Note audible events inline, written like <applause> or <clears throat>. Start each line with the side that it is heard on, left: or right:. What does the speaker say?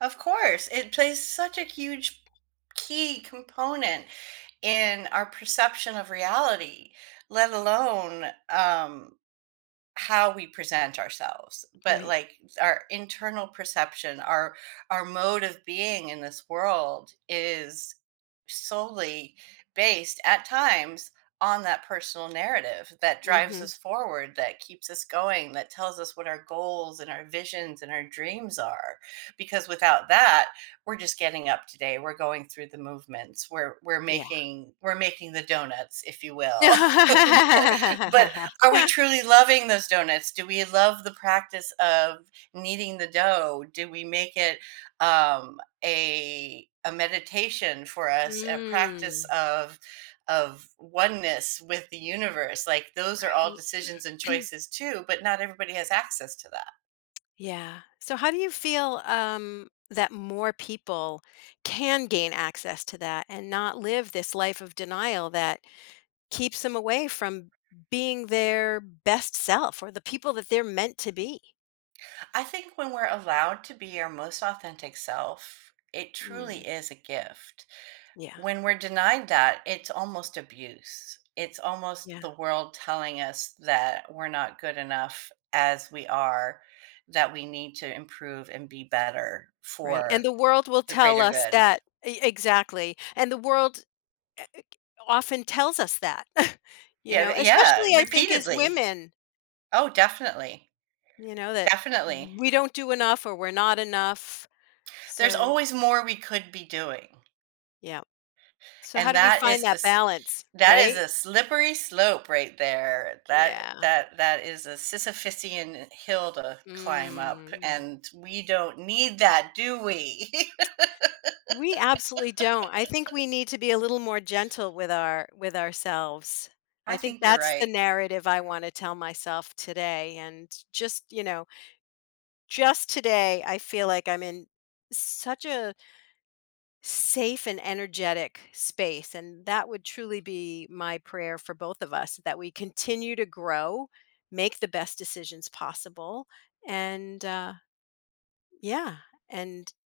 right: Of course, it plays such a huge key component in our perception of reality, let alone, um, how we present ourselves, but,
left: Right.
right: like, our internal perception, our our mode of being in this world is solely based, at times, on that personal narrative that drives
left: Mhm.
right: us forward, that keeps us going, that tells us what our goals and our visions and our dreams are because without that, we're just getting up today, we're going through the movements, we're we're
left: Yeah.
right: making we're making the donuts if you will. <chuckles> But are we truly
left: <laughs>
right: loving those donuts? Do we love the practice of kneading the dough? Do we make it, um, a a meditation for us, a practice
left: Mm.
right: of of oneness with the universe? Like, those are all
left: Right.
right: decisions and
left: <clears throat>
right: choices too, but not everybody has access to that.
left: Yeah. So, how do you feel um that more people can gain access to that and not live this life of denial that keeps them away from being their best self or the people that they're meant to be?
right: I think when we're allowed to be our most authentic self, it truly
left: Mm.
right: is a gift.
left: Yeah.
right: When we're denied that, it's almost abuse. It's almost
left: Yeah.
right: the world telling us that we're not good enough as we are, that we need to improve and be better
left: Right, and
right: for
left: the world will
right: the
left: tell
right: greater
left: us
right: good.
left: that e exactly, and the world e eh k often tells us that, <scoffs> you
right: Yeah,
left: know,
right: th yeah,
left: especially I think as
right: repeatedly.
left: women
right: Oh, definitely.
left: you know, that
right: Definitely.
left: we don't do enough or we're not enough,
right: There's
left: so
right: always more we could be doing.
left: Yep. So how
right: And
left: do we
right: that
left: find
right: is a
left: that
right: s
left: balance,
right: that is
left: right?
right: a slippery slope right there. That
left: Yeah.
right: that that is a Sisyphician hill to climb up
left: Mm.
right: and we don't need that, do we?
left: We absolutely don't. I think
right: <laughs>
left: we need to be a little more gentle with our with ourselves.
right: I
left: I think
right: think you're
left: that's the
right: right.
left: narrative I wanna tell myself today and just, you know just today, I feel like I'm in such a safe and energetic space and that would truly be my prayer for both of us that we continue to grow, make the best decisions possible, and uh, yeah, and